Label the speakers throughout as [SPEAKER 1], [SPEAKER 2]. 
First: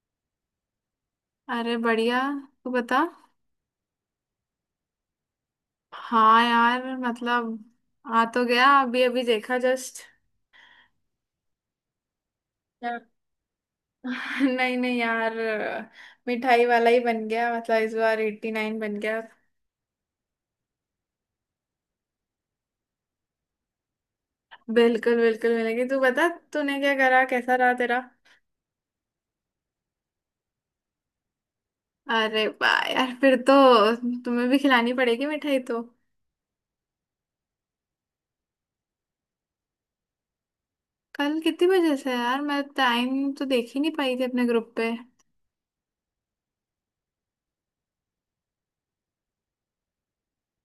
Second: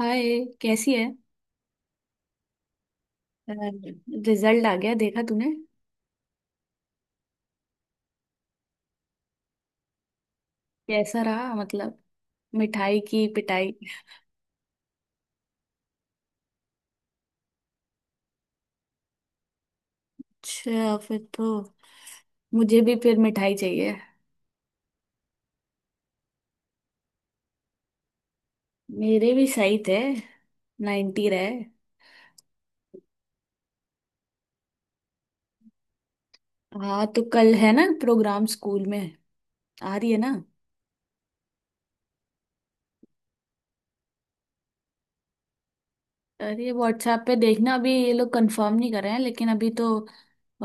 [SPEAKER 1] हाय। कैसी है?
[SPEAKER 2] अरे बढ़िया। तू बता।
[SPEAKER 1] रिजल्ट आ गया देखा तूने?
[SPEAKER 2] हाँ यार मतलब आ तो गया, अभी अभी देखा जस्ट।
[SPEAKER 1] कैसा रहा मतलब? मिठाई की पिटाई?
[SPEAKER 2] नहीं नहीं यार मिठाई वाला ही बन गया, मतलब इस बार 89 बन गया।
[SPEAKER 1] अच्छा फिर तो मुझे भी फिर मिठाई चाहिए।
[SPEAKER 2] बिल्कुल बिल्कुल मिलेगी। तू बता, तूने क्या करा, कैसा रहा तेरा।
[SPEAKER 1] मेरे भी सही थे। 90 रहे।
[SPEAKER 2] अरे वाह यार फिर तो तुम्हें भी खिलानी पड़ेगी मिठाई तो।
[SPEAKER 1] हाँ तो कल है ना प्रोग्राम स्कूल में? आ रही है ना?
[SPEAKER 2] कल कितने बजे से है यार? मैं टाइम तो देख ही नहीं पाई थी अपने ग्रुप पे।
[SPEAKER 1] अरे व्हाट्सएप पे देखना। अभी ये लोग कंफर्म नहीं कर रहे हैं लेकिन अभी तो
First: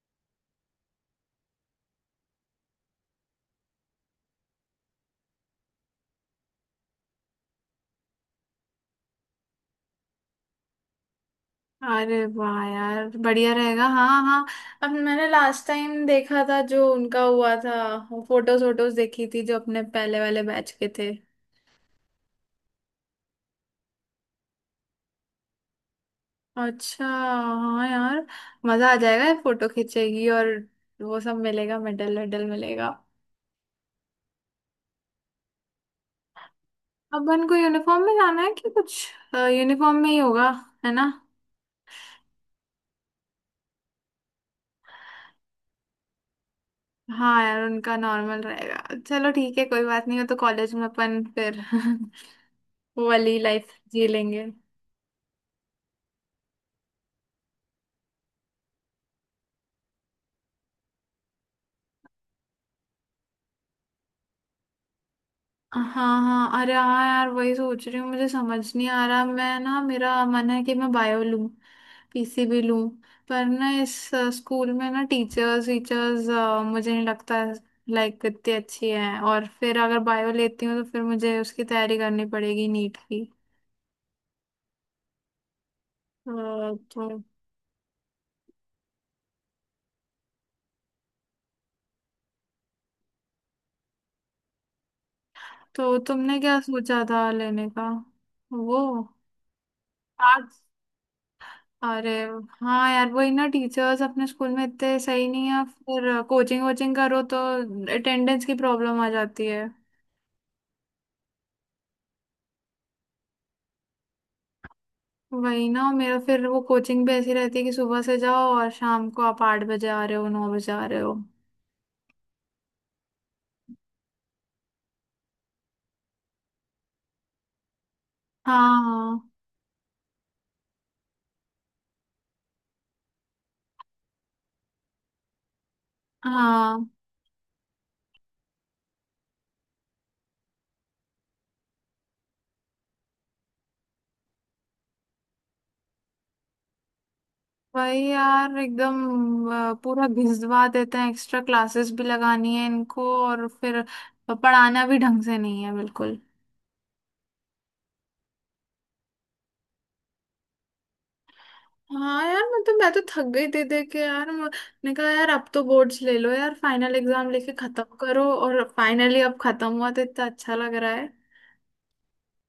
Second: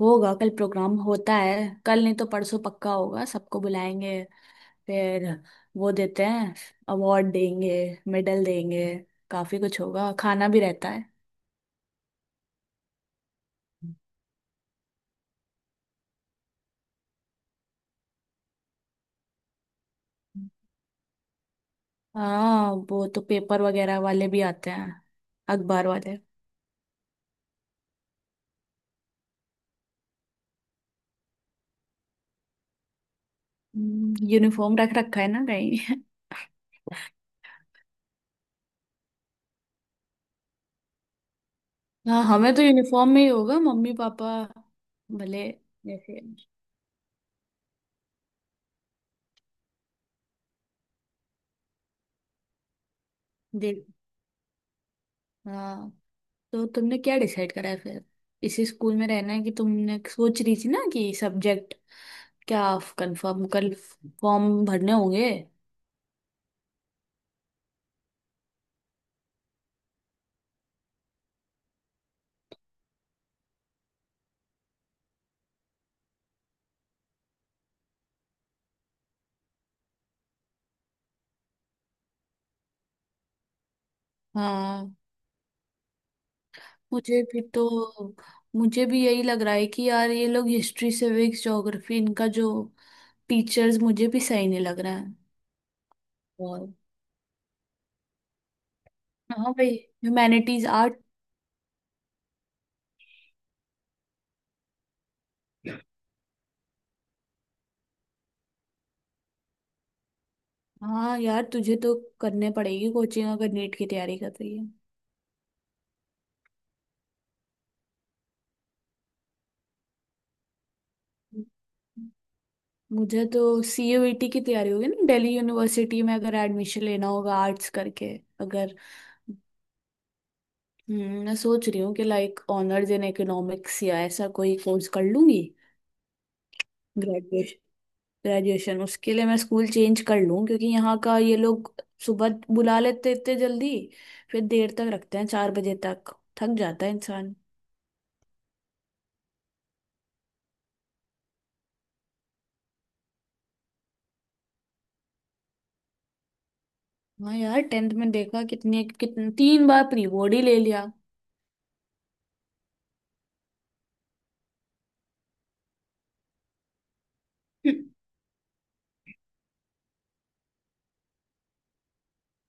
[SPEAKER 1] होगा। कल प्रोग्राम होता है। कल नहीं तो परसों पक्का होगा। सबको बुलाएंगे। फिर वो देते हैं। अवार्ड देंगे। मेडल देंगे। काफी कुछ होगा, खाना भी रहता है।
[SPEAKER 2] अरे वाह यार बढ़िया रहेगा, हाँ हाँ। अब मैंने लास्ट टाइम देखा था जो उनका हुआ था। फोटोज वोटोज देखी थी जो अपने पहले वाले बैच के थे।
[SPEAKER 1] हाँ वो तो पेपर वगैरह वाले भी आते हैं, अखबार वाले।
[SPEAKER 2] अच्छा हाँ यार, मजा आ जाएगा, फोटो खींचेगी और वो सब मिलेगा, मेडल वेडल मिलेगा।
[SPEAKER 1] यूनिफॉर्म रख रखा है ना कहीं?
[SPEAKER 2] अपन को यूनिफॉर्म में जाना है कि कुछ? यूनिफॉर्म में ही होगा, है ना?
[SPEAKER 1] हाँ हमें तो यूनिफॉर्म में ही होगा। मम्मी पापा, भले जैसे,
[SPEAKER 2] हाँ यार उनका नॉर्मल रहेगा। चलो ठीक है, कोई बात नहीं। हो तो कॉलेज में अपन फिर वो वाली लाइफ
[SPEAKER 1] देख।
[SPEAKER 2] जी लेंगे।
[SPEAKER 1] हाँ तो तुमने क्या डिसाइड करा है फिर? इसी स्कूल में रहना है कि तुमने सोच रही थी ना कि सब्जेक्ट क्या? कंफर्म कल फॉर्म भरने होंगे।
[SPEAKER 2] हाँ हाँ हाँ। अरे हाँ यार वही सोच रही हूँ, मुझे समझ नहीं आ रहा। मैं ना, मेरा मन है कि मैं बायो लूँ, पीसीबी लूँ। पर ना इस स्कूल में ना टीचर्स टीचर्स मुझे नहीं लगता लाइक इतनी अच्छी है। और फिर अगर बायो लेती हूँ तो फिर मुझे उसकी तैयारी करनी पड़ेगी नीट की।
[SPEAKER 1] हाँ।
[SPEAKER 2] अ,
[SPEAKER 1] मुझे
[SPEAKER 2] तो
[SPEAKER 1] भी तो मुझे भी यही लग रहा है कि यार ये लोग हिस्ट्री सिविक्स ज्योग्राफी इनका जो टीचर्स, मुझे भी सही नहीं लग रहा है।
[SPEAKER 2] तो तुमने क्या
[SPEAKER 1] और,
[SPEAKER 2] सोचा था लेने का? वो
[SPEAKER 1] हाँ भाई,
[SPEAKER 2] आर्ट्स।
[SPEAKER 1] Humanities art.
[SPEAKER 2] अरे हाँ यार, वही ना, टीचर्स अपने स्कूल में इतने सही नहीं है, फिर कोचिंग वोचिंग करो तो अटेंडेंस की प्रॉब्लम आ जाती है।
[SPEAKER 1] हाँ यार तुझे तो करने पड़ेगी कोचिंग अगर नीट की तैयारी कर रही है।
[SPEAKER 2] वही ना मेरा, फिर वो कोचिंग भी ऐसी रहती है कि सुबह से जाओ और शाम को आप 8 बजे आ रहे हो, 9 बजे आ रहे हो।
[SPEAKER 1] मुझे तो सीयूईटी की तैयारी होगी ना दिल्ली यूनिवर्सिटी में अगर एडमिशन लेना होगा आर्ट्स करके, अगर।
[SPEAKER 2] हाँ
[SPEAKER 1] मैं सोच रही हूँ कि लाइक ऑनर्स इन इकोनॉमिक्स या ऐसा कोई कोर्स कर लूंगी
[SPEAKER 2] हाँ,
[SPEAKER 1] ग्रेजुएशन। उसके लिए मैं स्कूल चेंज कर लूं क्योंकि यहाँ का ये लोग सुबह बुला लेते इतने जल्दी। फिर देर तक रखते हैं चार बजे तक। थक जाता है इंसान।
[SPEAKER 2] वही यार एकदम। पूरा घिसवा देते हैं, एक्स्ट्रा क्लासेस भी लगानी है इनको और फिर पढ़ाना भी ढंग से नहीं है बिल्कुल।
[SPEAKER 1] हाँ यार टेंथ में देखा, कितने कितने तीन बार प्री बोर्ड ही ले लिया।
[SPEAKER 2] हाँ यार मतलब मैं तो थक गई दे दे के। यार मैंने कहा, यार अब तो बोर्ड्स ले लो यार, फाइनल एग्जाम लेके खत्म करो। और फाइनली अब खत्म हुआ तो इतना अच्छा लग रहा है।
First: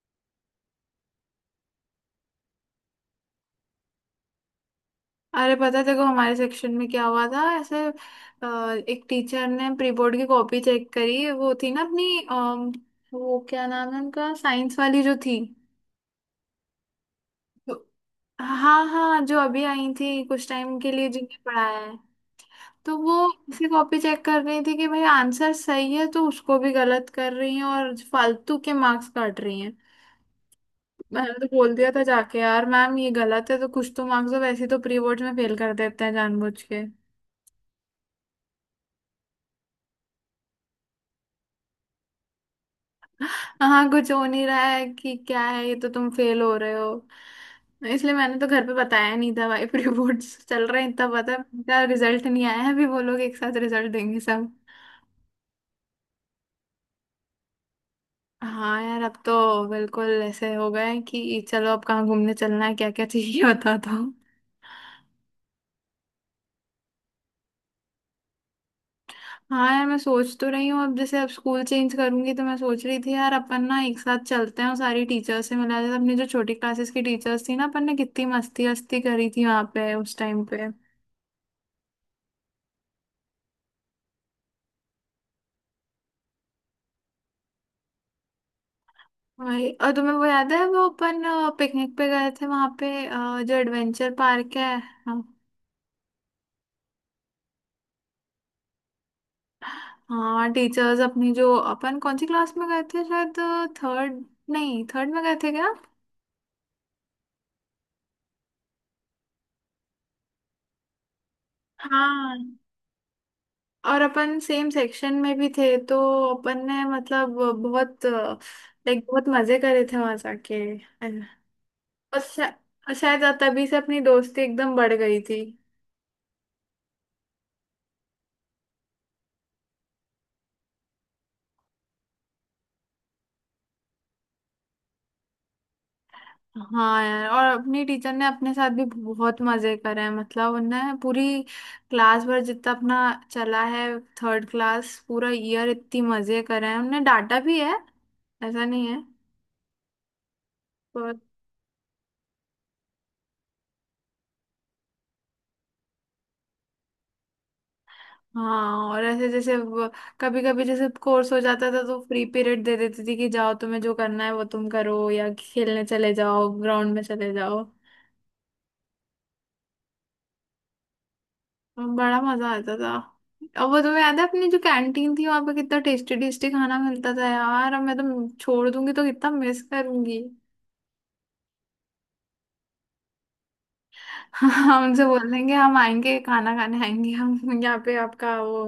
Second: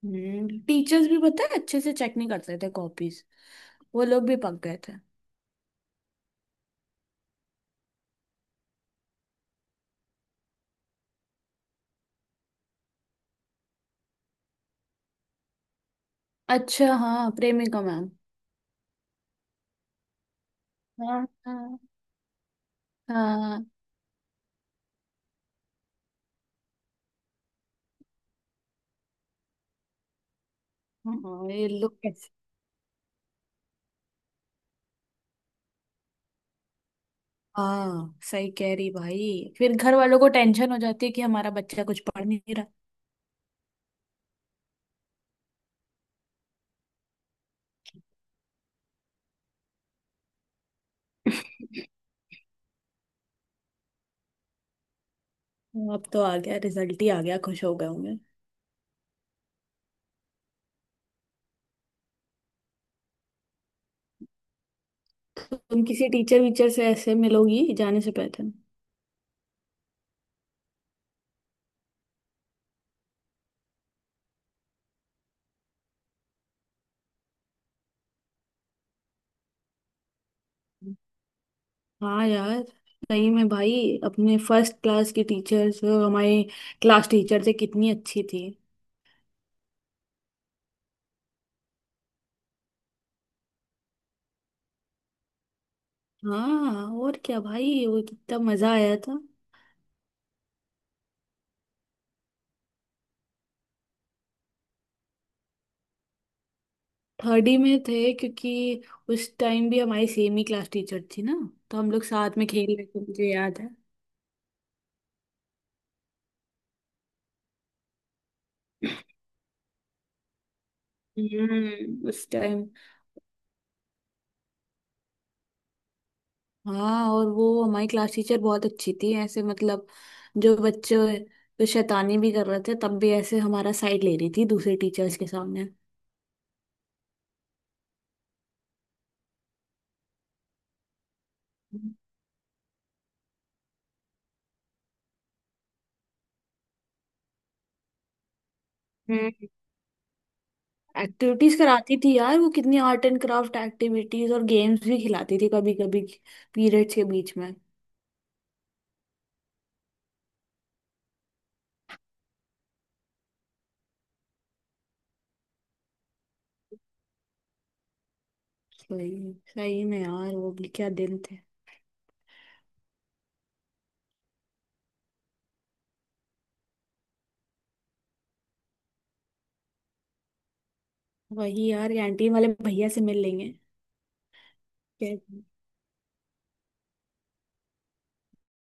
[SPEAKER 1] टीचर्स भी पता है अच्छे से चेक नहीं करते थे कॉपीज। वो लोग भी पक गए थे।
[SPEAKER 2] अरे पता है, देखो हमारे सेक्शन में क्या हुआ था ऐसे। एक टीचर ने प्री बोर्ड की कॉपी चेक करी। वो थी ना अपनी, वो क्या नाम है उनका, साइंस वाली जो थी।
[SPEAKER 1] अच्छा हाँ, प्रेमिका
[SPEAKER 2] तो-
[SPEAKER 1] मैम।
[SPEAKER 2] हाँ हाँ, जो अभी आई थी कुछ टाइम के लिए
[SPEAKER 1] हाँ
[SPEAKER 2] जिनने पढ़ाया
[SPEAKER 1] हाँ
[SPEAKER 2] है। तो वो
[SPEAKER 1] हाँ।
[SPEAKER 2] उसे कॉपी चेक कर रही थी कि भाई आंसर सही है तो उसको भी गलत कर रही है और फालतू के मार्क्स काट रही हैं। मैंने तो
[SPEAKER 1] हाँ, ये
[SPEAKER 2] बोल दिया
[SPEAKER 1] लोग
[SPEAKER 2] था
[SPEAKER 1] कैसे।
[SPEAKER 2] जाके, यार मैम ये गलत है तो कुछ तो मार्क्स दो। वैसे ही तो प्री बोर्ड्स में फेल कर देते हैं जानबूझ के।
[SPEAKER 1] हाँ सही कह रही भाई, फिर घर वालों को टेंशन हो जाती है कि हमारा बच्चा कुछ पढ़ नहीं।
[SPEAKER 2] हाँ, कुछ हो नहीं रहा है कि क्या है, ये तो तुम फेल हो रहे हो। इसलिए मैंने तो घर पे बताया नहीं था भाई। प्री बोर्ड्स चल रहे हैं इतना पता है, रिजल्ट नहीं आया है अभी, वो लोग एक साथ रिजल्ट देंगे सब।
[SPEAKER 1] अब तो आ गया, रिजल्ट ही आ गया, खुश हो गए होंगे।
[SPEAKER 2] हाँ यार अब तो बिल्कुल ऐसे हो गए हैं कि चलो अब कहाँ घूमने चलना है, क्या क्या चाहिए बता दो।
[SPEAKER 1] तुम किसी टीचर वीचर से ऐसे मिलोगी जाने से पहले?
[SPEAKER 2] हाँ यार मैं सोच तो रही हूँ, अब जैसे अब स्कूल चेंज करूंगी तो मैं सोच रही थी यार अपन ना एक साथ चलते हैं और सारी टीचर्स से मिला जाए। अपनी जो छोटी क्लासेस की टीचर्स थी ना, अपन ने कितनी मस्ती मस्ती करी थी वहाँ पे उस टाइम पे।
[SPEAKER 1] हाँ यार, सही में भाई। अपने फर्स्ट क्लास की टीचर्स, हमारे क्लास टीचर थे कितनी अच्छी थी।
[SPEAKER 2] वही। और तुम्हें वो याद है, वो अपन पिकनिक पे गए थे वहाँ पे, जो एडवेंचर पार्क है।
[SPEAKER 1] हाँ और क्या भाई, वो कितना मजा आया था।
[SPEAKER 2] हाँ टीचर्स अपनी जो, अपन कौन सी क्लास में गए थे, शायद थर्ड? नहीं थर्ड में गए थे क्या?
[SPEAKER 1] थर्ड ही में थे, क्योंकि उस टाइम भी हमारी सेम ही क्लास टीचर थी ना। तो हम लोग
[SPEAKER 2] हाँ,
[SPEAKER 1] साथ में खेल रहे थे, मुझे याद है।
[SPEAKER 2] और अपन सेम सेक्शन में भी थे तो अपन ने मतलब बहुत लाइक बहुत मजे करे थे वहां जाके। और
[SPEAKER 1] उस टाइम।
[SPEAKER 2] और शायद तभी से अपनी दोस्ती एकदम बढ़ गई थी।
[SPEAKER 1] हाँ और वो हमारी क्लास टीचर बहुत अच्छी थी, ऐसे मतलब। जो बच्चे तो शैतानी भी कर रहे थे, तब भी ऐसे हमारा साइड ले रही थी दूसरे टीचर्स के सामने।
[SPEAKER 2] हाँ यार, और अपनी टीचर ने अपने साथ भी बहुत मजे करे हैं, मतलब उन्हें पूरी क्लास भर जितना अपना चला है। थर्ड क्लास पूरा ईयर इतनी मजे करे हैं, उन्हें डांटा भी है ऐसा नहीं है
[SPEAKER 1] हम्म
[SPEAKER 2] पर।
[SPEAKER 1] एक्टिविटीज कराती थी यार वो कितनी। आर्ट एंड क्राफ्ट एक्टिविटीज और गेम्स भी खिलाती थी कभी कभी पीरियड्स के बीच में।
[SPEAKER 2] हाँ और ऐसे जैसे कभी कभी जैसे कोर्स हो जाता था तो फ्री पीरियड दे देती थी कि जाओ, तुम्हें जो करना है वो तुम करो, या खेलने चले जाओ, ग्राउंड में चले जाओ।
[SPEAKER 1] सही सही में यार, वो भी क्या दिन थे।
[SPEAKER 2] तो बड़ा मजा आता था। अब वो तुम्हें याद है अपनी जो कैंटीन थी, वहां पे कितना टेस्टी टेस्टी खाना मिलता था यार। अब मैं तो छोड़ दूंगी तो कितना मिस करूंगी।
[SPEAKER 1] वही यार, कैंटीन वाले भैया से मिल लेंगे।
[SPEAKER 2] हम उनसे
[SPEAKER 1] क्या-
[SPEAKER 2] बोल देंगे, हम आएंगे खाना खाने आएंगे, हम यहाँ पे आपका वो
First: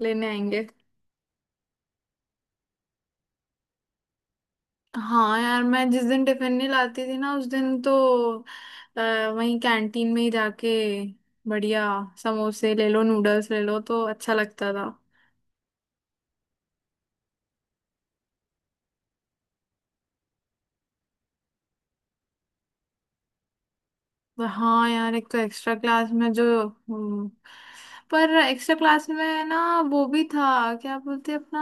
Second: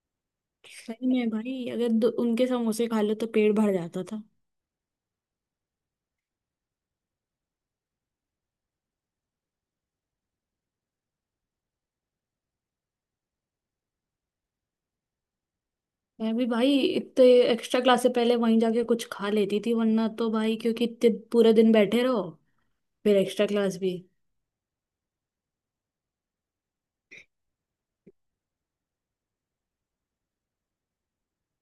[SPEAKER 2] लेने आएंगे।
[SPEAKER 1] सही में भाई, अगर उनके समोसे खा लो तो पेट भर जाता था।
[SPEAKER 2] हाँ यार, मैं जिस दिन टिफिन नहीं लाती थी ना उस दिन तो अ, वहीं कैंटीन में ही जाके बढ़िया समोसे ले लो, नूडल्स ले लो, तो अच्छा लगता था।
[SPEAKER 1] मैं भी भाई, इतने एक्स्ट्रा क्लास से पहले वहीं जाके कुछ खा लेती थी, वरना तो भाई, क्योंकि इतने पूरा दिन बैठे रहो, फिर एक्स्ट्रा क्लास भी।
[SPEAKER 2] तो हाँ यार एक तो एक्स्ट्रा क्लास में जो, हम्म, पर एक्स्ट्रा क्लास में ना वो भी था, क्या बोलते हैं अपना,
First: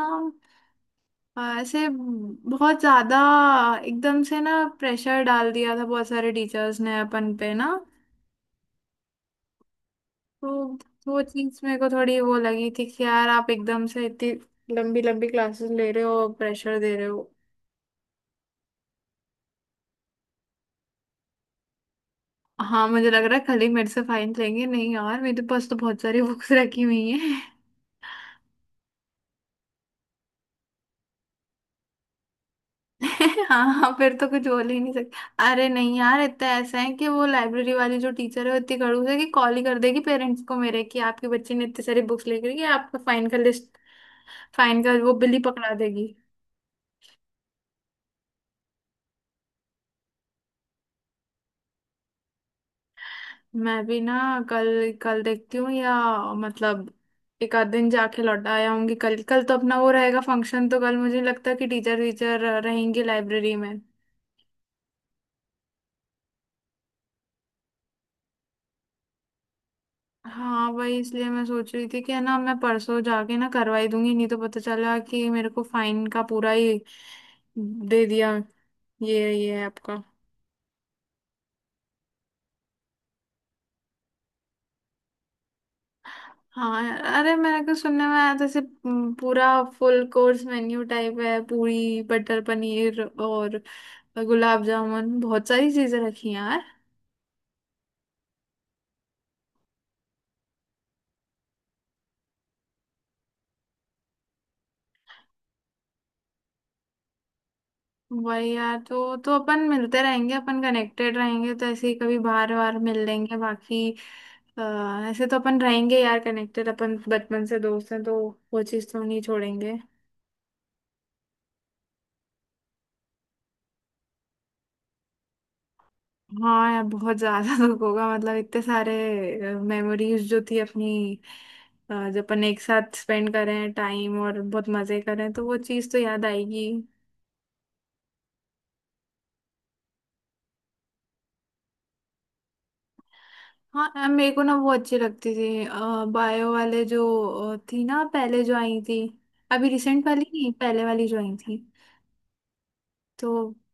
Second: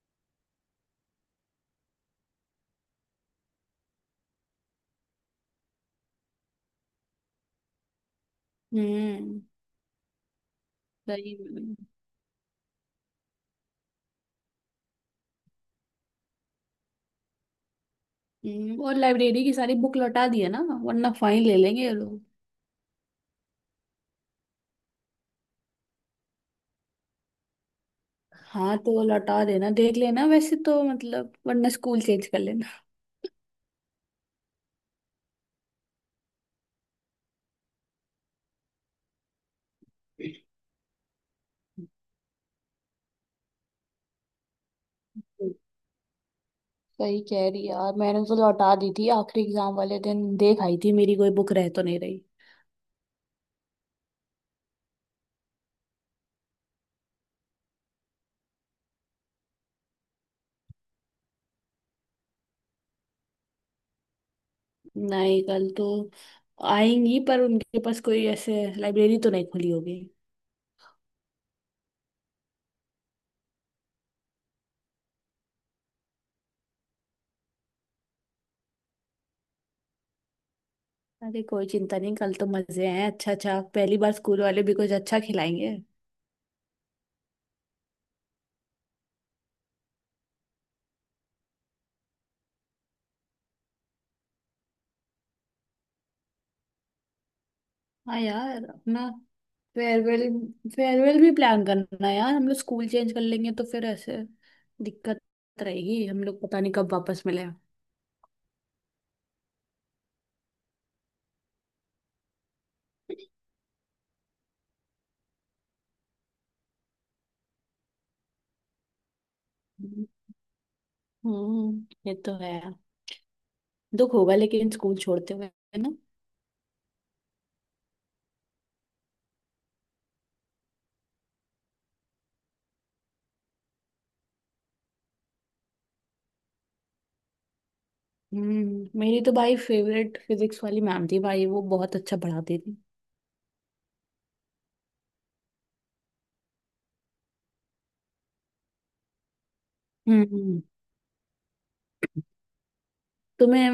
[SPEAKER 2] ऐसे बहुत ज्यादा एकदम से ना प्रेशर डाल दिया था बहुत सारे टीचर्स ने अपन पे ना।
[SPEAKER 1] हम्म
[SPEAKER 2] तो वो
[SPEAKER 1] सही
[SPEAKER 2] चीज
[SPEAKER 1] में।
[SPEAKER 2] मेरे को थोड़ी वो लगी थी कि यार आप एकदम से इतनी लंबी लंबी क्लासेस ले रहे हो, प्रेशर दे रहे हो।
[SPEAKER 1] और लाइब्रेरी की सारी बुक लौटा दी है ना, वरना फाइन ले लेंगे ये लोग।
[SPEAKER 2] हाँ मुझे लग रहा है खाली मेरे से फाइन लेंगे। नहीं यार मेरे पास तो बहुत सारी बुक्स रखी हुई है।
[SPEAKER 1] हाँ तो लौटा देना, देख लेना वैसे तो, मतलब वरना स्कूल चेंज कर लेना।
[SPEAKER 2] हाँ हाँ, फिर तो कुछ बोल ही नहीं सकते। अरे नहीं यार, इतना ऐसा है कि वो लाइब्रेरी वाली जो टीचर है वो इतनी खड़ूस है कि कॉल ही कर देगी पेरेंट्स को मेरे, कि आपके बच्चे ने इतने सारी बुक्स लेकर कि आपका फाइन का लिस्ट, फाइन का वो बिल ही पकड़ा देगी।
[SPEAKER 1] सही कह रही है यार, मैंने तो लौटा दी थी आखिरी एग्जाम वाले दिन, देख आई थी मेरी कोई बुक रह तो नहीं रही।
[SPEAKER 2] मैं भी ना कल, कल देखती हूँ या मतलब एक आध दिन जाके लौटा आया हूँगी। कल, कल तो अपना वो रहेगा फंक्शन, तो कल मुझे नहीं लगता कि टीचर टीचर रहेंगे लाइब्रेरी में।
[SPEAKER 1] नहीं कल तो आएंगी, पर उनके पास कोई ऐसे लाइब्रेरी तो नहीं खुली होगी।
[SPEAKER 2] हाँ वही, इसलिए मैं सोच रही थी कि है ना, मैं परसों जाके ना करवाई दूंगी। नहीं तो पता चला कि मेरे को फाइन का पूरा ही दे दिया, ये है आपका।
[SPEAKER 1] अरे कोई चिंता नहीं, कल तो मजे हैं। अच्छा अच्छा, पहली बार स्कूल वाले भी कुछ अच्छा खिलाएंगे।
[SPEAKER 2] हाँ यार, अरे मेरे को सुनने में आया था जैसे पूरा फुल कोर्स मेन्यू टाइप है, पूरी बटर पनीर और गुलाब जामुन, बहुत सारी चीजें रखी हैं यार।
[SPEAKER 1] हाँ यार, अपना फेयरवेल। भी प्लान करना यार, हम लोग स्कूल चेंज कर लेंगे तो फिर ऐसे दिक्कत रहेगी। हम लोग पता नहीं कब वापस मिले।
[SPEAKER 2] वही यार, तो अपन मिलते रहेंगे, अपन कनेक्टेड रहेंगे तो ऐसे ही कभी बार बार मिल लेंगे बाकी। अ, ऐसे तो अपन रहेंगे यार कनेक्टेड, अपन बचपन से दोस्त हैं तो वो चीज़ तो नहीं छोड़ेंगे।
[SPEAKER 1] हम्म ये तो है। दुख होगा लेकिन स्कूल छोड़ते हुए, है ना।
[SPEAKER 2] हाँ यार बहुत ज्यादा दुख होगा, मतलब इतने सारे मेमोरीज जो थी अपनी, जो अपन एक साथ स्पेंड करें टाइम और बहुत मजे करें, तो वो चीज़ तो याद आएगी।
[SPEAKER 1] मेरी तो भाई फेवरेट फिजिक्स वाली मैम थी भाई, वो बहुत अच्छा पढ़ाती थी।
[SPEAKER 2] हाँ, मेरे को ना वो अच्छी लगती थी, बायो वाले जो थी ना पहले जो आई थी। अभी रिसेंट वाली नहीं,
[SPEAKER 1] हम्म
[SPEAKER 2] पहले वाली जो आई थी। तो
[SPEAKER 1] तुम्हें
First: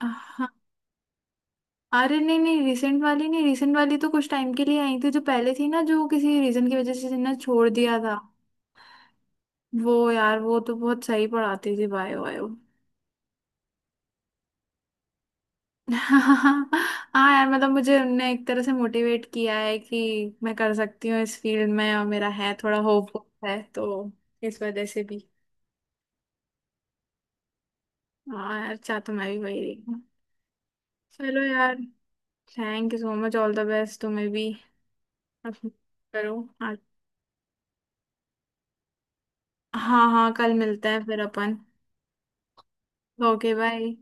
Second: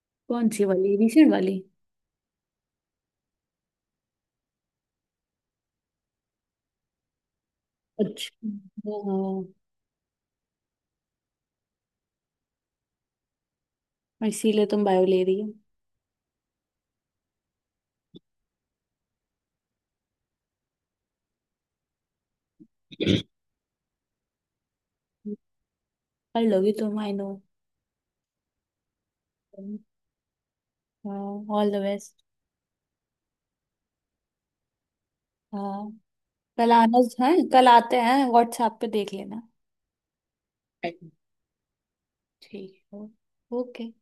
[SPEAKER 2] हाँ।
[SPEAKER 1] कौन सी वाली? रिसेंट वाली?
[SPEAKER 2] अरे नहीं नहीं, रिसेंट वाली नहीं, रिसेंट वाली तो कुछ टाइम के लिए आई थी, जो पहले थी ना जो किसी रीजन की वजह से ना छोड़ दिया था।
[SPEAKER 1] अच्छा हाँ।
[SPEAKER 2] वो यार वो तो बहुत सही पढ़ाती थी बायो वायो।
[SPEAKER 1] और इसीलिए तुम बायो ले रही हो?
[SPEAKER 2] हाँ यार मतलब मुझे उनने एक तरह से मोटिवेट किया है कि मैं कर सकती हूँ इस फील्ड में, और मेरा है थोड़ा होप, है तो इस वजह से भी।
[SPEAKER 1] कर लोगी तुम, आई नो।
[SPEAKER 2] हाँ यार चाह तो मैं भी वही रही हूँ। चलो
[SPEAKER 1] ऑल
[SPEAKER 2] यार।
[SPEAKER 1] The best.
[SPEAKER 2] Thank you so much, all the best तुम्हें भी। अब
[SPEAKER 1] हाँ
[SPEAKER 2] करो।
[SPEAKER 1] कल
[SPEAKER 2] हाँ
[SPEAKER 1] आना है। कल आते हैं, व्हाट्सएप पे देख लेना।
[SPEAKER 2] हाँ हाँ, कल मिलते हैं फिर अपन।
[SPEAKER 1] ठीक है।
[SPEAKER 2] Okay
[SPEAKER 1] okay.
[SPEAKER 2] बाय।